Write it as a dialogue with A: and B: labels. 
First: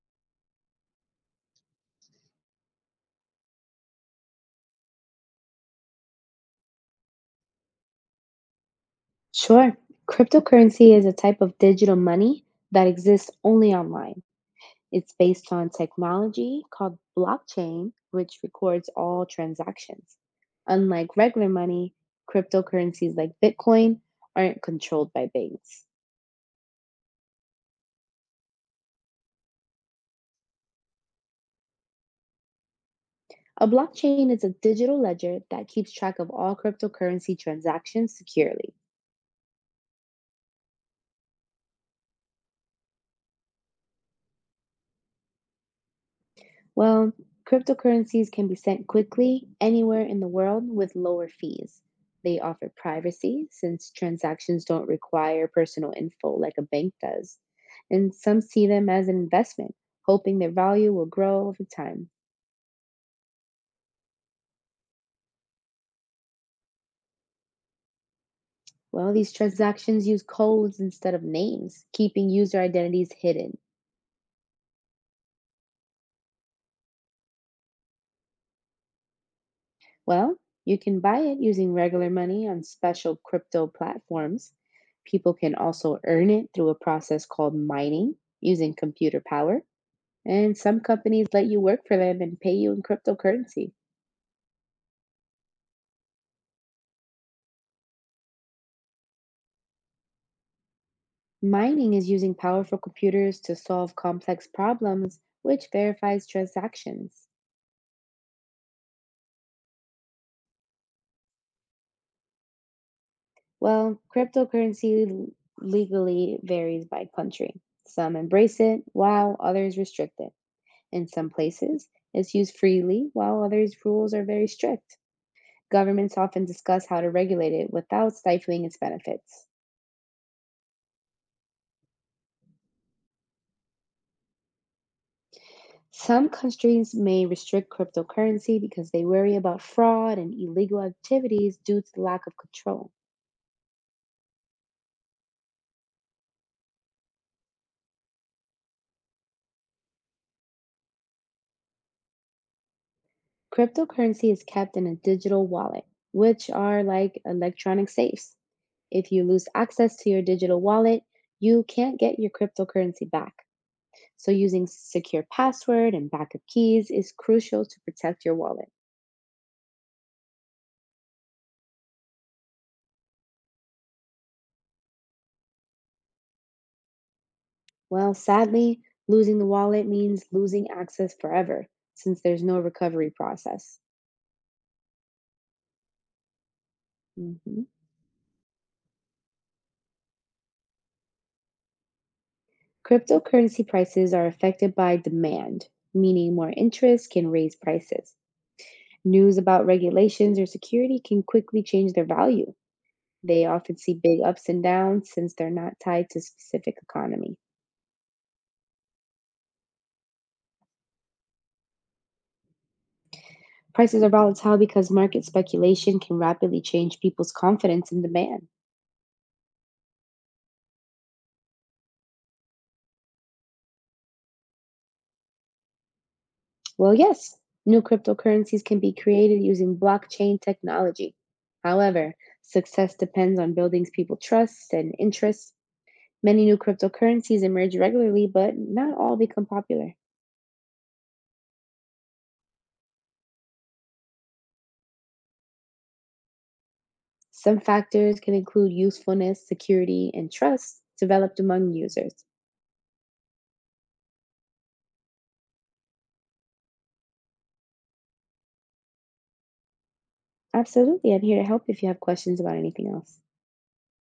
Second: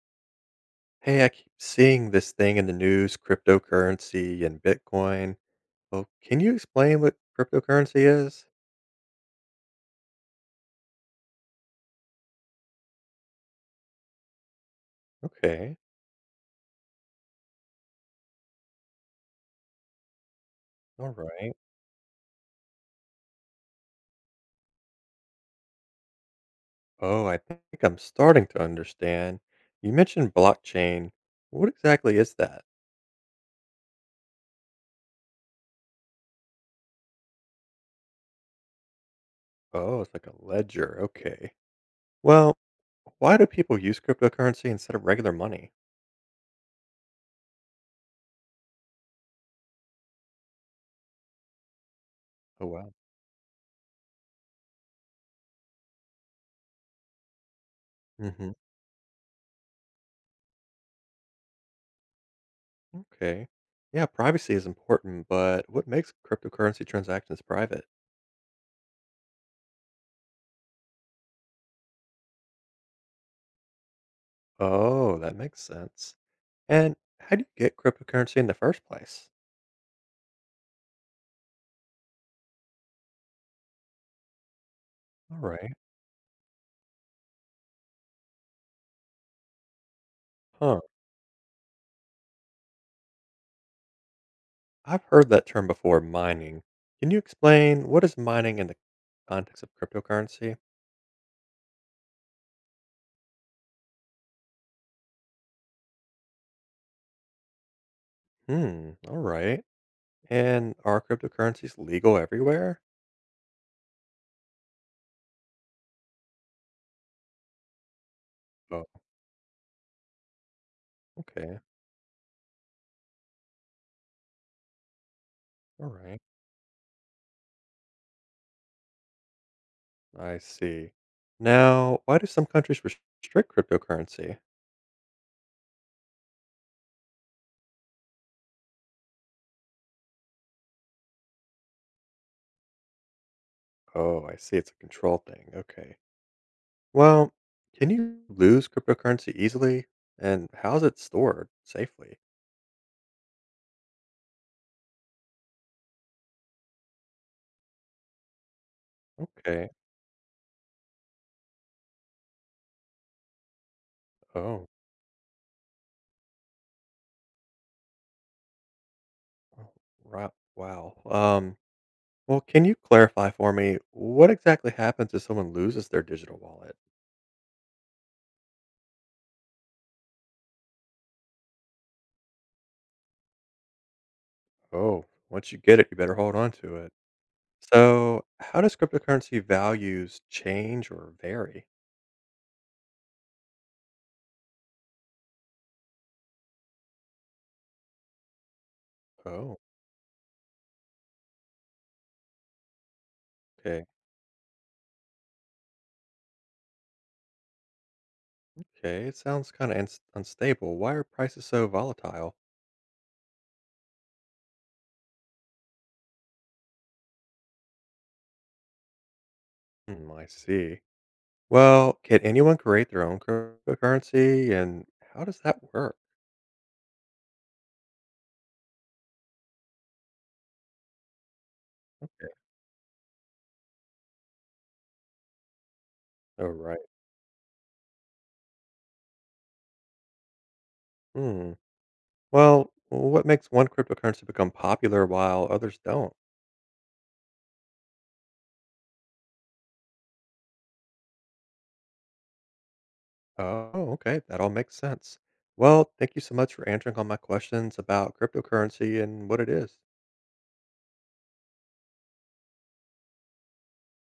A: Hey, I keep seeing this thing in the news, cryptocurrency and Bitcoin. Well, can you explain what cryptocurrency is?
B: Sure. Cryptocurrency is a type of digital money that exists only online. It's based on
A: Okay.
B: technology called blockchain, which records all transactions.
A: All
B: Unlike regular
A: right.
B: money, cryptocurrencies like Bitcoin aren't controlled by banks.
A: Oh, I think I'm starting to understand. You mentioned blockchain. What exactly is that?
B: A blockchain is a digital ledger that keeps track of all cryptocurrency transactions securely.
A: Oh, it's like a ledger. Okay. Well, why do people use cryptocurrency instead of regular money?
B: Well, cryptocurrencies can be sent quickly anywhere in the world with lower fees. They offer
A: Oh, wow.
B: privacy since transactions don't require personal info like a bank does. And some
A: Hmm.
B: see them as an investment, hoping their value will grow over time.
A: Okay. Yeah, privacy is important, but what makes cryptocurrency transactions private?
B: Well, these transactions use codes instead of names, keeping user identities hidden.
A: Oh, that makes sense. And how do you get cryptocurrency in the first place?
B: Well, you can buy it using regular money on special crypto platforms. People
A: All
B: can
A: right.
B: also earn it through a process called mining using computer power. And
A: Huh.
B: some companies let you work for them and pay you in cryptocurrency.
A: I've heard that term before, mining. Can you explain what is mining in the context of cryptocurrency?
B: Mining is using powerful computers to solve complex problems, which verifies transactions.
A: Hmm. All right. And are cryptocurrencies legal everywhere?
B: Well, cryptocurrency legally varies by country. Some embrace it,
A: Oh,
B: while others restrict it, in some
A: okay.
B: places. It's used freely, while others' rules are very strict.
A: All
B: Governments
A: right.
B: often discuss how to regulate it without stifling its benefits.
A: I see. Now, why do some countries restrict cryptocurrency?
B: Some countries may restrict cryptocurrency because they worry about fraud and illegal activities due to the lack of control.
A: Oh, I see. It's a control thing. Okay. Well, can you lose cryptocurrency easily? And how is it stored safely?
B: Cryptocurrency is kept in a digital wallet, which are like electronic safes. If you lose
A: Okay.
B: access to your digital wallet, you can't get your cryptocurrency back. So using
A: Oh.
B: secure password and backup keys is crucial to protect your wallet.
A: Right. Wow. Well, can you clarify for me what exactly happens if someone loses their digital wallet?
B: Well, sadly, losing the wallet means losing access forever since there's no recovery process.
A: Oh, once you get it, you better hold on to it.
B: Mhm.
A: So, how does cryptocurrency values change or vary?
B: Cryptocurrency prices are affected by demand, meaning more interest can raise prices. News
A: Oh,
B: about regulations or security can quickly change their value. They often
A: okay.
B: see big ups and downs since they're not tied to specific economy.
A: Okay. It sounds kind of unstable. Why are prices so volatile?
B: Prices are volatile because market speculation can rapidly change people's confidence in demand.
A: Hmm, I see. Well, can anyone create their own cryptocurrency and how does that work?
B: Well, yes, new cryptocurrencies can be created using blockchain technology. However, success depends on building people trust and interest. Many
A: Oh,
B: new
A: right.
B: cryptocurrencies emerge regularly, but not all become popular.
A: Hmm. Well, what makes one cryptocurrency become popular while others don't?
B: Some factors can include usefulness, security, and trust developed among users.
A: Oh, okay. That all makes sense. Well, thank you so much for answering all my questions about cryptocurrency and what it is.
B: Absolutely, I'm here to help if you have questions about anything else.